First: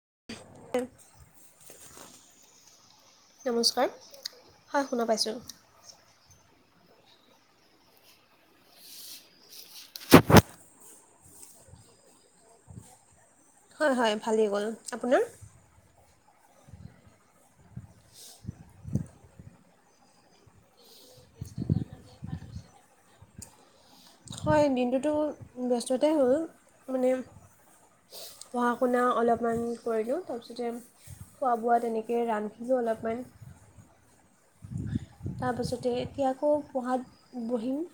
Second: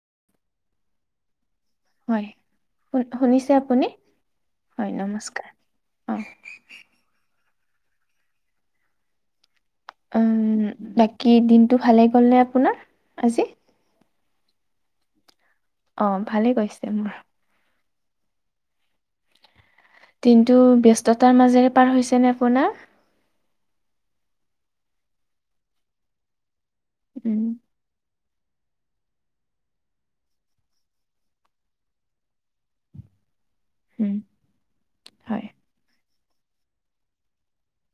ত [unintelligible] হয় শু শুনিছে নমস্কাৰ আপুনি হয় শুনা পাইছোঁ নমস্কাৰ অ উ বাকী দিনটো ভালে গ'ল নে আপোনাৰ আজি হয় হয় ভালেই গ'ল আপোনাৰ অ ভালে কৈছে মোৰ কিন্তু ব্যস্ততাৰ মাজেৰে পাৰ হৈছে ন আপোনাৰ হয় দিনটোতো ব্যস্ততাই হ'ল মানে উম পঢ়া শুনা অলপমান কৰি দিওঁ তাৰপিছতে খোৱা বোৱা তেনেকৈ ৰান্ধখিনিও অলপমান হম তাৰপাছতে এতিয়া আকৌ পঢ়াত বহিম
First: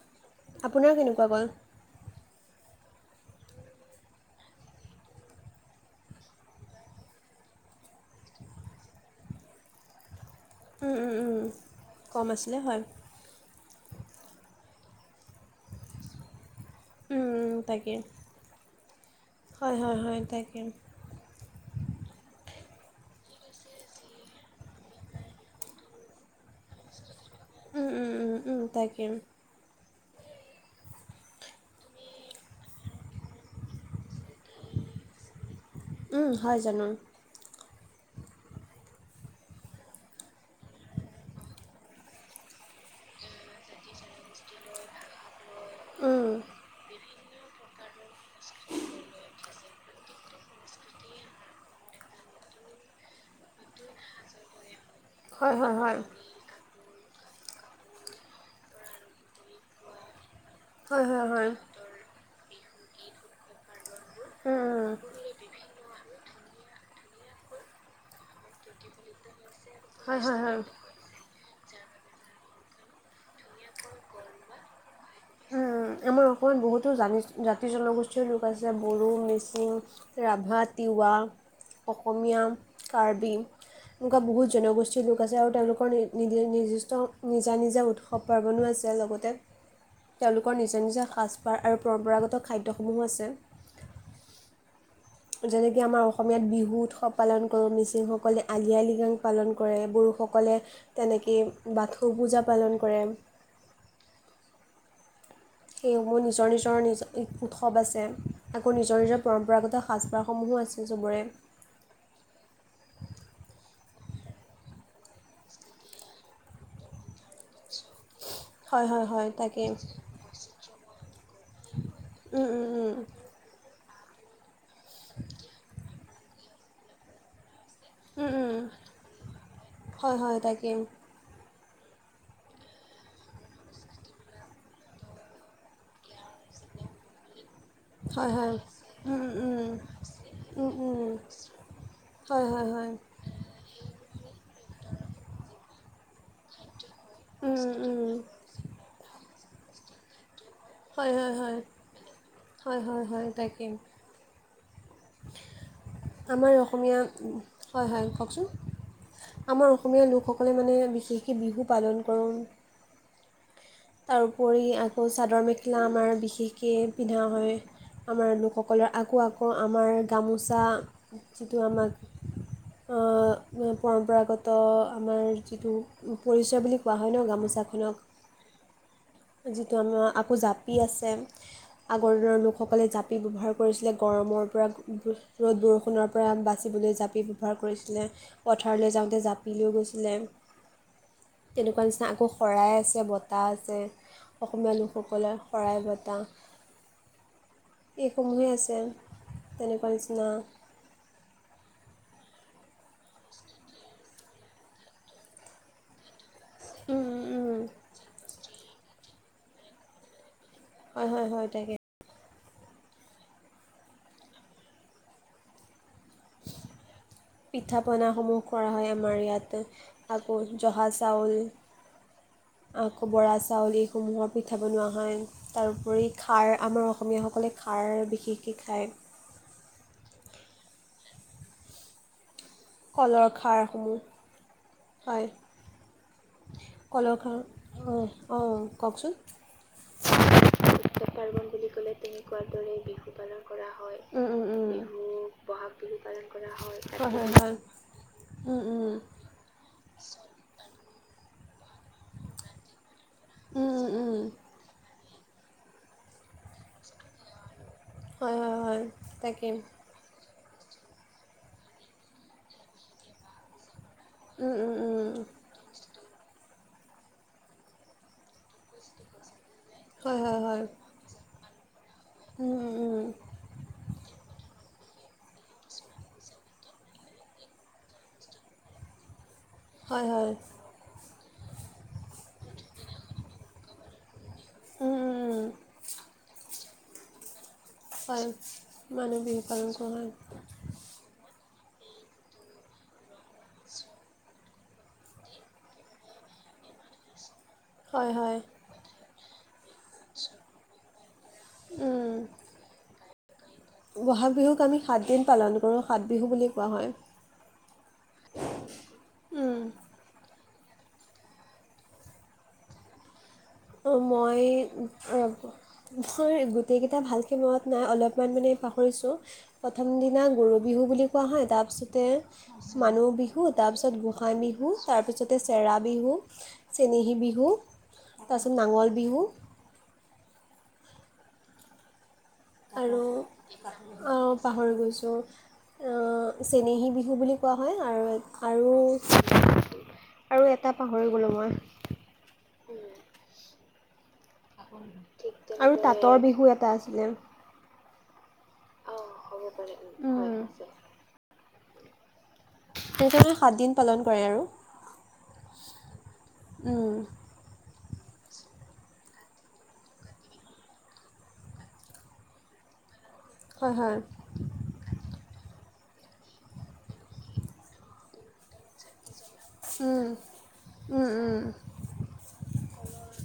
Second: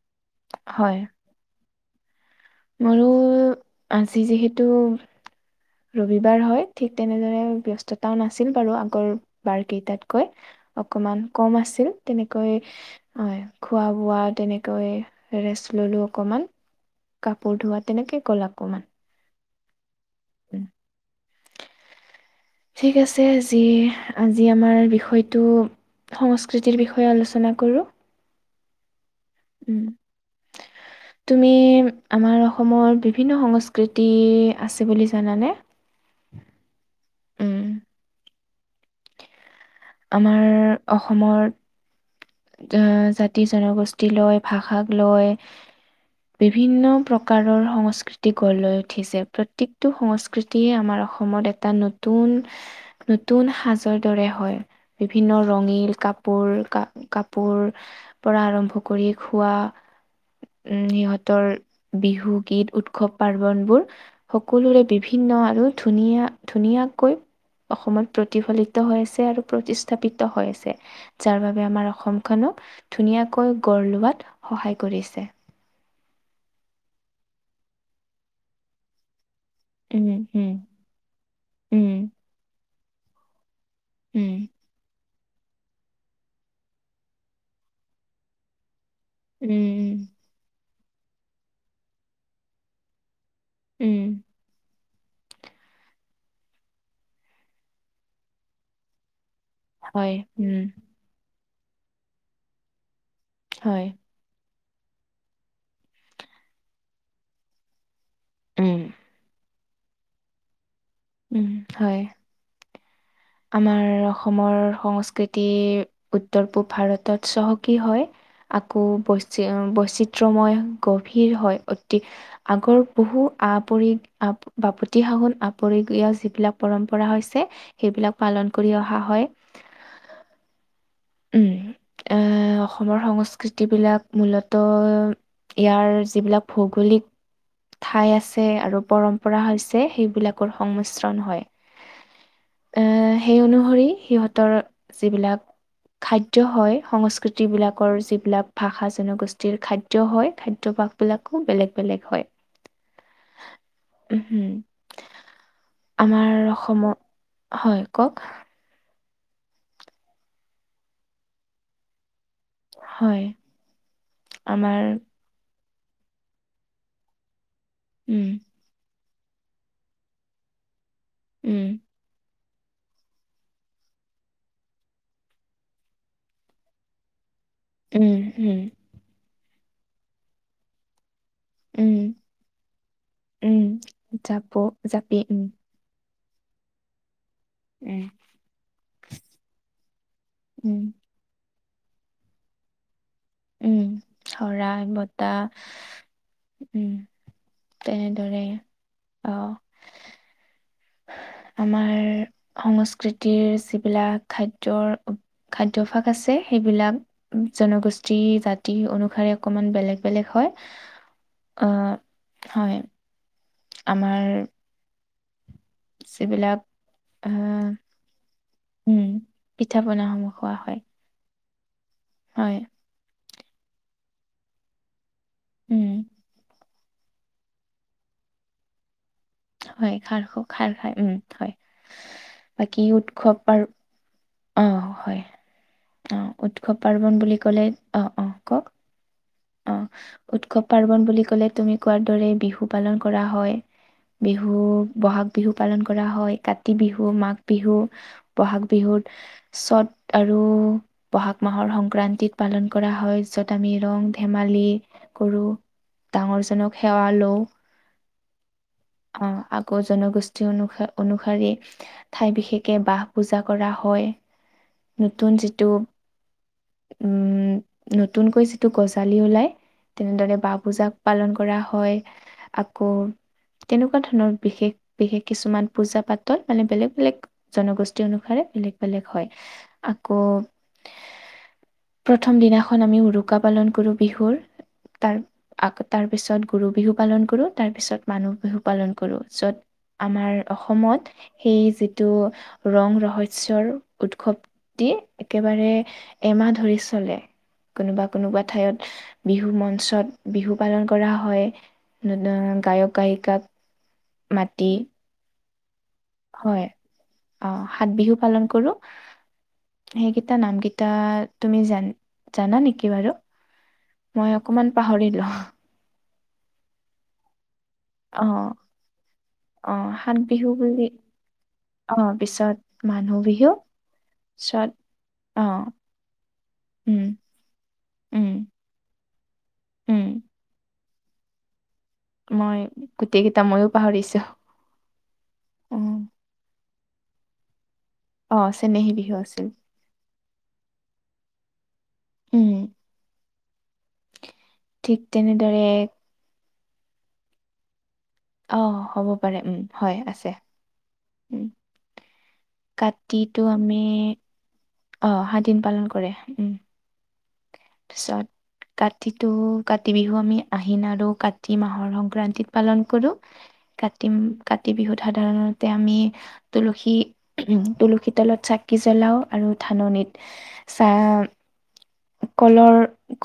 আপোনাৰ হয় কেনেকুৱা ক'ল মোৰো আজি যিহেতু ৰবিবাৰ হয় ঠিক তেনেদৰে ব্যস্ততাও নাছিল বাৰু আগৰ বাৰ কেইটাত উম, উম, অকমান কম আছিল উম। কম তেনেকৈ আছিলে হয় খোৱা বোৱা তেনেকৈ ৰেষ্ট ল'লোঁ অকণমান উম, উম, কাপোৰ ধোৱা তাকে তেনেকে ক'ল অকমান হয় হয় হয় তাকাকেম [unintelligible] ঠিক আছে আজি আজি আমাৰ বিষয়টো সংস্কৃতিৰ বিষয়ে আলোচনা ৰূচনা উম, কৰোঁ উম, উম, উম, তাকে উম তুমি আমাৰ অসমৰ বিভিন্ন সংস্কৃতি আছে বুলি জানানে হয় জানো উম আমাৰ অসমত আহ জাতি জনগোষ্ঠী লয় ভাষাক লয় উম, বিভিন্ন প্ৰকাৰ প্ৰকাৰৰ সংস্কৃতি গঢ় লৈ উঠিছে প্ৰত্যেকটো সংস্কৃতিয়ে আমাৰ অসমত এটা নতুন নতুন সাজৰ দৰে হয় বিভিন্ন হয় হয় ৰঙিল হয় কাপোৰ কাপোৰ পৰা আৰম্ভ কৰি খোৱা উম হয় হয় সিহঁতৰ হয় বিহু গীত উৎসৱ পাৰ্বনবোৰ উম, সকলোৰে উম। বিভিন্ন আৰু ধুনীয়া ধুনীয়াকৈ অসমত প্ৰতিফলিত হৈ আছে আৰু প্ৰতিষ্ঠাপিত হয় হয় হৈ হয় আছে যাৰ বাবে আমাৰ অসমখনক ধুনীয়াকৈ গঢ় লোৱাত সহায় কৰিছে উম আমাৰ অকমান বহুতো জাতি জনগোষ্ঠীয় লোক আছে বড়ো মিছিং উম উম ৰাভা তিৱা উম অসমীয়া কাৰ্বি এনেকুৱা উম বহুত জনগষ্ঠী লোক আছে আৰু তেওঁলোকৰ নিজ নিৰ্দিষ্ট নিজা নিজা উৎসৱ পাৰ্বণো আছে লগতে উম উম তেওঁলোকৰ নিজৰ নিজৰ সাজপাৰ আৰু পৰম্পৰাগত খাদ্যসমূহো আছে উম যেনেকে আমাৰ অসমীয়াত বিহু উৎসৱ পালন কৰোঁ মিচিংসকলে আলি আই লৃগাং পালন কৰে হয় বড়োসকলে উম তেনেকৈ বাথৌ পূজা পালন কৰে হয়। সেইসমূহ নিজৰ নিজৰ নিজৰ উৎসৱ আছে। আকৌ উম নিজৰ নিজৰ পৰম্পৰাগত। এ সাজপাৰসমূহো আছে চবৰে উম হয় আমাৰ অসমৰ সংস্কৃতি উত্তৰ পূব ভাৰতত চহকী হয়। আকৌ হয় হয় হয় বৈচ তাকে উম বৈচিত্ৰময় গভীৰ হয়, অতি উম আগৰ উম বহু। আপৰি আ বাপতি সাহোন আপৰিগ যিবিলাক পৰম্পৰা হৈছে। সেইবিলাক উম পালন উম কৰি অহা হয়। হয় হয় তাকে উম এ অসমৰ সংস্কৃতি বিলাক মূলত। ইয়াৰ যিবিলাক ভৌগোলিক। ঠাই হয় আছে হয় আৰু উম পৰম্পৰা উম হৈছে সেইবিলাকৰ উম উম উম সংমিশ্ৰণ হয় হয় হয় এ হয় সেই অনুসৰি সিহঁতৰ যিবিলাক। খাদ্য হয় সংস্কৃতি উম উম বিলাকৰ উম যিবিলাক ভাষা জনগোষ্ঠীৰ খাদ্য হয় খাদ হয় হয় হয় হয় হয় হয় তাকে উহুম। আমাৰ অসমীয়া হয় হয় কওকচোন আমাৰ অসমীয়া লোকসকলে মানে বিশেষকৈ বিহু পালন কৰোঁ হয়। তাৰোপৰি আমাৰ আকৌ চাদৰ মেখেলা আমাৰ বিশেষকৈ পিন্ধা হয়। উম আমাৰ লোকসকলৰ আকৌ আকৌ আমাৰ গামোচা যিটো উম আমাক পৰম্পৰাগত আমাৰ যিটো পৰিচয় বুলি কোৱা হয় ন গামোচা উম, উম। যিটো আমাৰ আকৌ জাপি আছে। উম আগৰ দিনৰ লোকসকলে জাপি ব্যৱহাৰ উম কৰিছিলে গৰমৰ জাপ পৰা জাপি উম ৰ'দ বৰষুণৰ প্ৰাণ বাচিবলৈ জাপি [unintelligible] উম পথাৰত যাওতে জাপি লৈ গৈছিল। উম তেনেকুৱা নিচিনা আকৌ শৰাই আছে। বতাহ আছে। উম অসমীয়া শৰাই বতা লোকসকলৰ শৰাই বটা উম তেনেদৰে এইসমূহে আছে অ তেনেকুৱা নিচিনা। আমাৰ সংস্কৃতিৰ যিবিলাক খাদ্যৰ খাদ্যভাস আছে সেইবিলাক উম, উম, উম। জনগোষ্ঠী জাতি অনুসাৰে অকণমান বেলেগ বেলেগ হয় হয় হয় হয় তাকে আহ হয়, আমাৰ। যি। বিলাক পিঠা পনাসমূহ কৰা হয়। আমাৰ পিঠা ইয়াত পনাসমূহ আকৌ খোৱা হয় জহা চাউল। হয় আকৌ বৰা চাউল এইসমূহৰ পিঠা বনোৱা হয়। উম তাৰোপৰি খাৰ আমাৰ অসমীয়াসকলে খাৰ বিশেষকৈ খায়। হয় খাৰ খ খাৰ খাই উম হয় বাকী কলৰ উৎসৱ আৰু। খাৰসমূহ হয়। উৎসৱ কলৰ পাৰ্বণ বুলি খাৰ ক'লে অ', অঁ অ', অঁ কওক কওকচোন অ। উৎসৱ পাৰ্বন বুলি ক'লে তুমি কোৱাৰ দৰে বিহু পালন কৰা হয়। বিহু বহাগ বিহু পালন কৰা হয়। কাতি বিহু মাঘ বিহু, উম, বহাগ উম, বিহুৰত চ'ত। আৰু বহাগ মাহৰ সংক্ৰান্তিত পালন কৰা হয়। যত উম, আমি উম, ৰং উম। ধেমালি। কৰো ডাঙৰ জনক সেৱা লও। হয় হয় হয় অ তাকে আকৌ জনগোষ্ঠী। অনুসৰি ঠাই বিশেষে বাহ পূজা কৰা হয়। হয় উম উম উম নতুন যিটো নতুনকৈ যিটো। গজালি ওলাই হয় তেনেদৰে হয় বাঁ হয় পূজাক পালন কৰা হয় উম উম আকৌ উম তেনেকুৱা ধৰণৰ বিশেষ বিশেষ কিছুমান পূজা পাতল মানে বেলেগ বেলেগ জনগোষ্ঠী অনুসাৰে বেলেগ বেলেগ হয়। হয় আকৌ হয় প্ৰথম দিনাখন আমি উৰুকা। পালন কৰোঁ বিহুৰ উম তাৰ উম উম তাৰপিছত গৰু বিহু পালন কৰোঁ তাৰ পিছত হয় মানুহ বিহু পালন কৰো মানুহ বিহু য'ত পালন আমাৰ অসমত সেই যিটো ৰং ৰহস্যৰ উৎসৱ দি একেবাৰে মাহ ধৰি চলে কৰা কোনোবা হয় হয় হয় কোনোবা ঠাইত বিহু মঞ্চ পাছত বিহু পালন কৰা হয় উম গায়ক গায়িকাক ব'হাগ বিহুক মাতি আমি সাতদিন পালন কৰোঁ সাত বিহু বুলি হয় কোৱা অ সাত বিহু পালন কৰো উম সেইকেইটা নাম কেইটা এয়া তুমি জান জানা নেকি বাৰু মই অকমান অ পাহৰিলো মই গোটেইকেইটা ভালকৈ মনত নাই অ অলপমান মানে পাহৰিছোঁ। প্ৰথম দিনা গৰু বিহু বুলি কোৱা হয়। তাৰপিছতে মানুহ বিহু তাৰপিছত গোসাইই পিছত বিহু তাৰপিছতে অ চেৰা বিহু উম চেনেহী বিহু উম তাৰপিছত নাঙল বিহু উম মই আৰু গোটেই কেইটা ময়ো অ পাহৰিছো পাহৰি গৈছো অ চেনেহি বিহু বুলি কোৱা হয়। আৰু অ চেনেহী বিহু আছিল আৰু আৰু এটা পাহৰি গ'লোঁ মই। উম। ঠিক তেনেদৰে আৰু তাঁতৰ বিহু এটা আছিলে অ হ'ব পাৰে উম হয় আছে উম। এনেকৈ মানে কাতিতটো সাতদিন আমি পালন কৰে আহ সাত দিন পালন কৰে উম উ পিছত কাতিতটো কাতি বিহু আমি আহিন আৰু কাতি মাহৰ সংক্ৰান্তিত পালন কৰোঁ হয় হয় কাতি কাতি বিহুত সাধাৰণত। তাতে আমি তুলসী উ তুলসী তলত চাকি জ্বলাও। আৰু ধাননিত চাহ উম, উম, উম, কলৰ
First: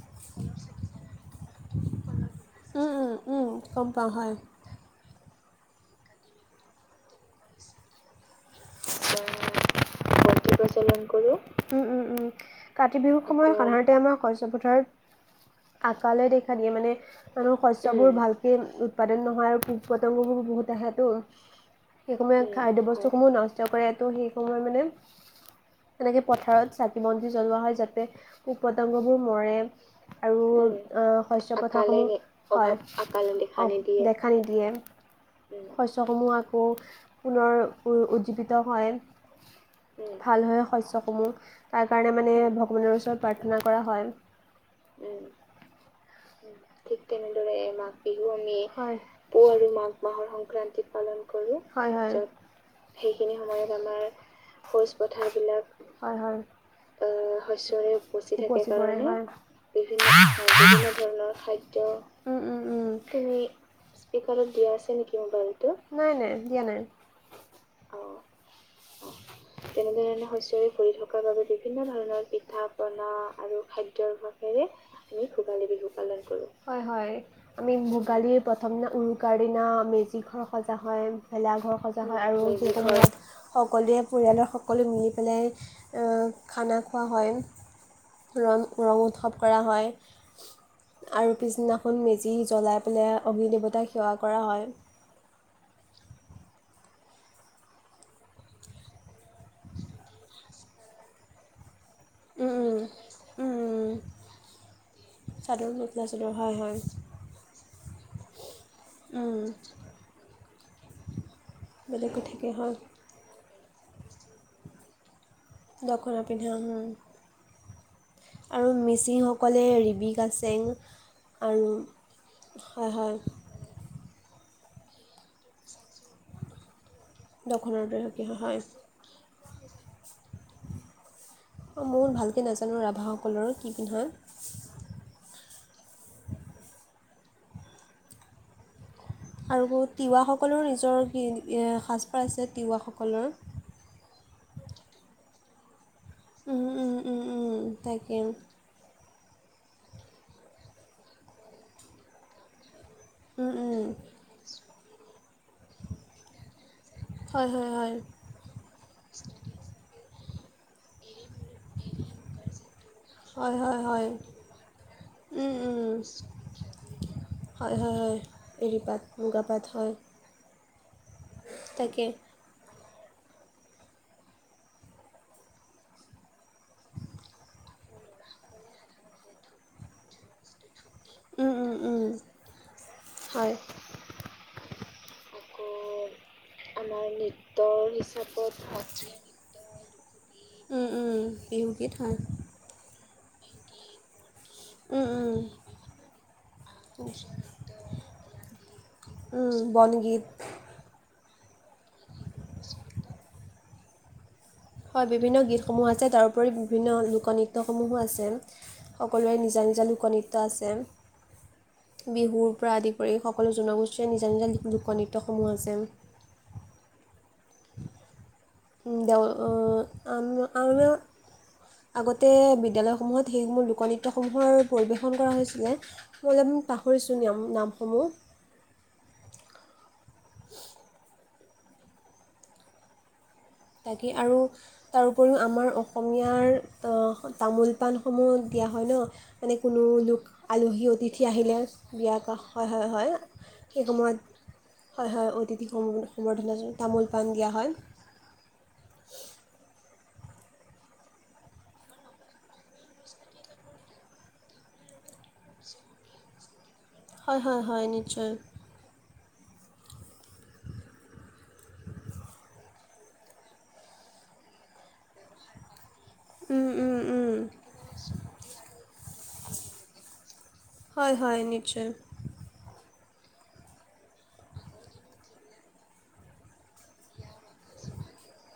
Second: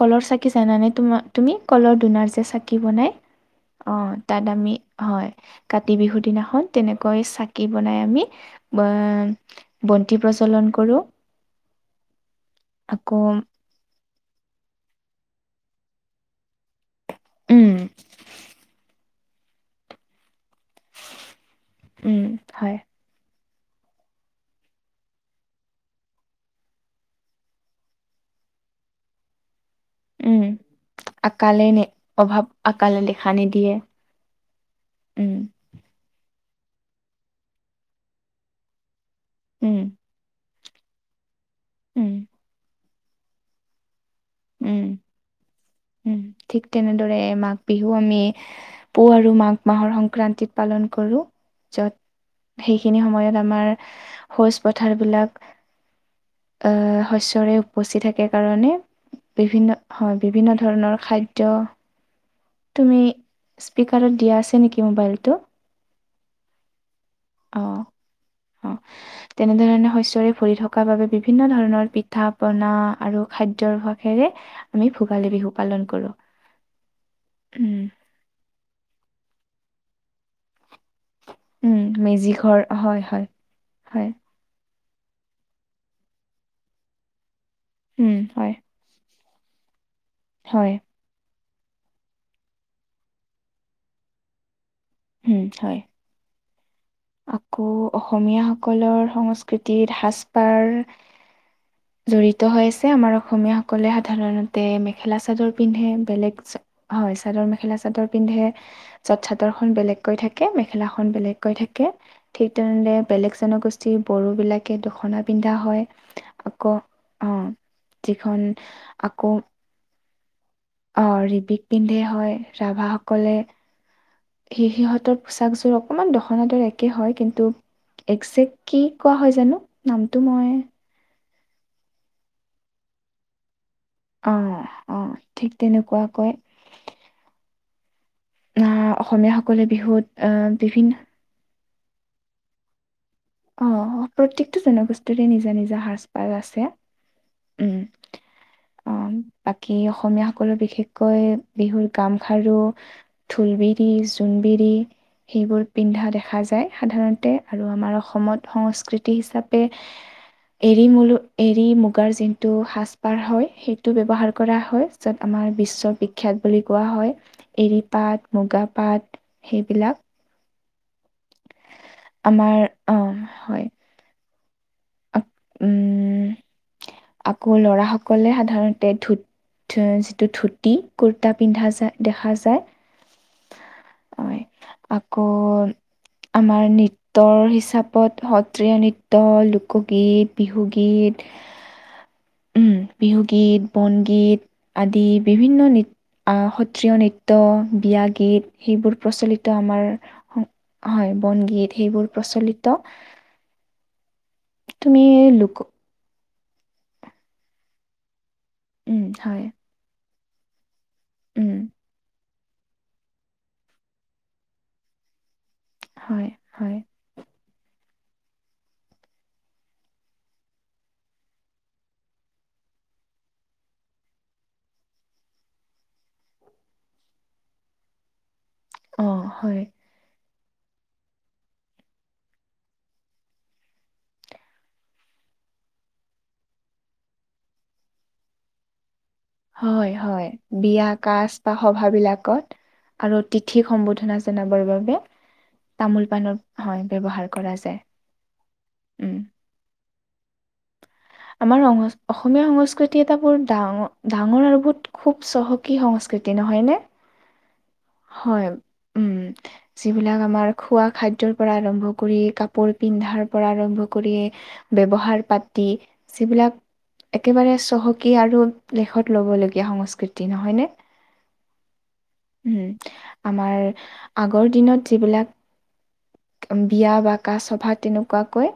কলৰ চাকি জানানে তোমাৰ তুমি কলৰ ধোনাৰ যে চাকি উম, বনাই উম, উম, গম অ পাওঁ হয় তাত আমি হয়। কাতি বিহু দিনাখন তেনেকৈ চাকি বনাই আমি আহ ব প্ৰজ্বলন কৰোঁ জলন কৰো উম উম উম কাতি আকৌ বিহুৰ সময়ত সাধাৰণতে তাতে আমাৰ শস্য পথাৰত আঁকালে দেখা দিয়ে মানে উম শস্যবোৰ ভালকে উৎপাদন নহয়, আৰু পোক পতংগবোৰ বহুত। ত সেতটো সেই উম সময় হয় খাদ্যবস্তুসমূহ নষ্ট কৰেতো সেই সময় মানে। তেনেকে পথাৰত চাকি বন্তি জ্বলোৱা হয় যাতে পোক পতংগবোৰ মৰে আৰু উম আহ শস্য আকালে নে কথা খিনি অভাৱ আকালে দেখা নিদিয়ে হয় দেখা নিদিয়ে উম শস্যসমূহ আকৌ পুনৰ উজ্জীৱিত হয়। উম ভাল হয় শস্য সমূহ তাৰ কাৰণে উম মানে ভগৱানৰ ওচৰত প্ৰাৰ্থনা কৰা হয় উম। উম ঠিক তেনেদৰে মাঘ বিহু আমি পুহ আৰু মাঘ মাহৰ সংক্ৰান্তিত পালন কৰো হয় হয় সেইখিনি সময়ত আমাৰ ভুজ প কৌজ পথাৰ বিলাক আহ আহ শস্যৰে শস্য থাকে উপচি কাৰণে থাকে। বিভিন্ বিভিন্ন ধৰণৰ খাদ্য উ উ উ তুমি স্পিকাতো দিয়া আছে নেকি মোবাইলটো নাই নাই দিয়া নাই অ অ তেনেধৰণে শস্যৰে ভৰি থকাৰ বাবে বিভিন্ন ধৰণৰ পিঠা পনা আৰু খাদ্যৰভাসেৰে আমি ভোগালী বিহু পালন কৰোঁ হয়, হয়। উম, আমি ভোগালীৰ প্ৰথম দিনা উৰুকা। দিনা মেজি ঘৰ সজা হয়। ভেলাঘৰ উম, সজা হয় মেজি আৰু ঘৰ যিটো হয়, ঘৰত হয়, সকলোৱে হয়, পৰিয়ালৰ সকলো মিলি পেলাই অ খানা খোৱা হয় উম, হয়, ৰ ৰং উৎসৱ কৰা হয়। হয় আৰু পিছদিনাখন মেজি জ্বলাই পেলাই অগ্নি দেৱতাক সেৱা কৰা হয় উম হয়। আকৌ অসমীয়াসকলৰ সংস্কৃতিত সাজপাৰ জড়িত উম হৈ উম আছে আমাৰ উম অসমীয়াসকলে উম সাধাৰণতে মেখেলা চাদৰ পিন্ধে মেখেলা চাদৰ বেলেগ হয় হয় চাদৰ মেখেলা চাদৰ পিন্ধে যত চাদৰ খন বেলেগকৈ থাকে। কে মেখেলাখন বেলেগকৈ থাকে বেলেগ ঠিক কথাকে হয় তেনেলে বেলেগ জনগোষ্ঠী বড়ো বিলাকে দখনাত। পিন্ধা হয় দখনা পিন্ধে আকৌ উম। অ, যিখন আৰু আকৌ মিচিংসকলে ৰিবি গাচেং অ, ৰিবিক আৰু পিন্ধে হয় হয় হয় ৰাভাসকলে সেই সিহঁতৰ পোছাকযোৰ অকমান দখনা দৰে একে হয় কিন্তু দখনাৰ দৰে কি হয় একজেক্ হয় কি কোৱা হয় জানো নামটো মই মোৰ ভালকৈ নাজানো ৰাভাসকলৰ কি পিন্ধে অ - অ ঠিক তেনেকুৱাকৈ অ', আৰু তিৱাসকলৰ নিজৰ কি সাজপাৰ আছে তিৱাসকলৰ অ প্ৰত্যেকটো জনগোষ্ঠীৰে নিজা - নিজা সাজ আৰু আছে উম, উম, উম, উম, তাকে অ, বাকী অসমীয়াসকলৰ বিশেষকৈ বিহুৰ গামখাৰু। উম, উম। ঢোলবিৰি, জোনবিৰি সেইবোৰ পিন্ধা দেখা যায় সাধাৰণতে হয় আৰু হয় আমাৰ হয় অস অসমত সংস্কৃতি হিচাপে এৰি মলো এৰী মুগাৰ যিনটো সাজপাৰ হয় সেইটো ব্যৱহাৰ কৰা হয় য'ত আমাৰ উম, উম। বিশ্ব বিখ্যাত। বুলি কোৱা হয় হয় এৰি হয় হয় পাট, মুগা এৰী পাট মুগা পাট হয় সেইবিলাক তাকে আমাৰ অ, হয়। আপ উম, আকৌ লৰা সকলে সাধাৰণতে ধু যিটো ধুতি কুৰ্তা উম, পিন্ধা উম, যা উম। দেখা যায়। হয় হয় আকৌ। আমাৰ নৃত্যৰ হিচাপত সত্ৰীয়া নৃত্য শোকগীত উম বিহুগীত উম বিহুগীত হয় উম, বিহুগীত বনগীত। আদি উম উম বিভিন্ন নৃত। সত্ৰীয়া নৃত্য বিয়া গীত সেইবোৰ প্ৰচলিত উম আমাৰ বনগীত হয়। বন গীত সেইবোৰ প্ৰচলিত। তুমি হয় বিভিন্ন লোক গীতসমূহ আছে তাৰোপৰি বিভিন্ন লোকনৃত্যসমূহো আছে। উম, সকলোৰে হয়, নিজা - নিজা লোকনৃত্য আছে। উম, বিহুৰ পৰা আদি কৰি সকলো জনগোষ্ঠীয়ে নিজা নিজা লোকনৃত্যসমূহ আছে। হয়, হয়, [unintelligible] আগতে বিদ্যালয়সমূহত সেইসমূ লোকনৃত্যসমূহৰ পৰিৱেশন কৰা হৈছিলে মই পাহৰিছো নিয়ম নামসমূহ। অ, হয়। [inaudible] তাকে আৰু তাৰ উপৰিও আমাৰ অসমীয়াৰ তামোল পাণসমূহ দিয়া হয় ন। মানে কোনো হয়, হয়, লোক আলহী বিয়া অতিথি কাজ বা আহিলে বিয়া কৰা সভাবিলাকত হয়- হয়- হয় আৰু তিথিক সেই সম্বোধনা সময়ত জনাবৰ বাবে হয়- হয় অতিথি তামোল পাণৰ সম্বোধনা জনোৱা হয়, তামোল ব্যৱহাৰ পাণ দিয়া কৰা হয়। যায়। উম, আমাৰ অসমীয়া সংস্কৃতি এটা বৰ ডাঙৰ- ডাঙৰ আৰু বহুত খুব চহকী সংস্ক কৃতি নহয় নে। হয় - হয় নিশ্চয়। উম। যিবিলাক আমাৰ খোৱা খাদ্যৰ পৰা আৰম্ভ কৰি কাপোৰ পিন্ধাৰ পৰা আৰম্ভ কৰি। ব্যৱহাৰ পাতি যিবিলাক, উম উম উম একেবাৰে চহকী আৰু লেখত ল'ব লগগীয়া সংস্কৃতি নহয়নে? হয়-হয় নিশ্চয়। উম আমাৰ আগৰ দিনত যিবিলাক বিয়া বা -কা সভা তেনেকুৱাকৈ।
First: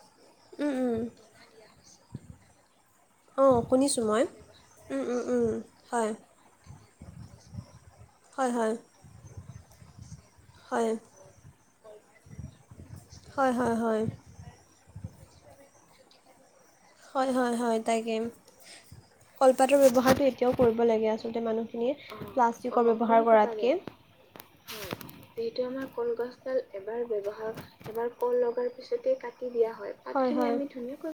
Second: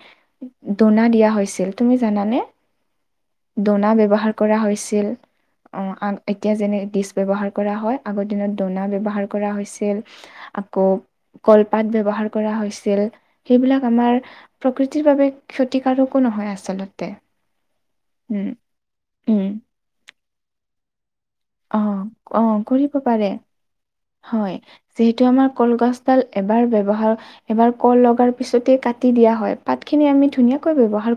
উম উম দোনা দিয়া হৈছিল তুমি জানানে? অঁ দনা শুনিছোঁ মই ব্যৱহাৰ কৰা উম হৈছিল উম উম হয় এতিয়া যেনে ডিচ ব্যৱহাৰ কৰা হয়। আগৰ দিনত দনা ব্যৱহাৰ কৰা হৈছিল। আকৌ হয় কল পাত ব্যৱহাৰ কৰা হৈছিল। হয় হয় হয় সেইবিলাক হয় আমাৰ প্ৰকৃতিৰ বাবে ক্ষতিকাৰকো নহয়। আছিল হয়- হয়- হয় তাকে উম কলপাতৰ ব্যৱহাৰটো এতিয়াও কৰিব লাগে আচলতে অ মানুহখিনিয়ে অ প্লাষ্টিকৰ কৰিব ব্যৱহাৰ পাৰে কৰাতকে হয়, যিহেতু আমাৰ কলগছডাল এবাৰ ব্যৱহাৰ এবাৰ কল লগাৰ পিছতে কাটি দিয়া হয়, পাত খিনি আমি ধুনীয়াকৈ ব্যৱহাৰ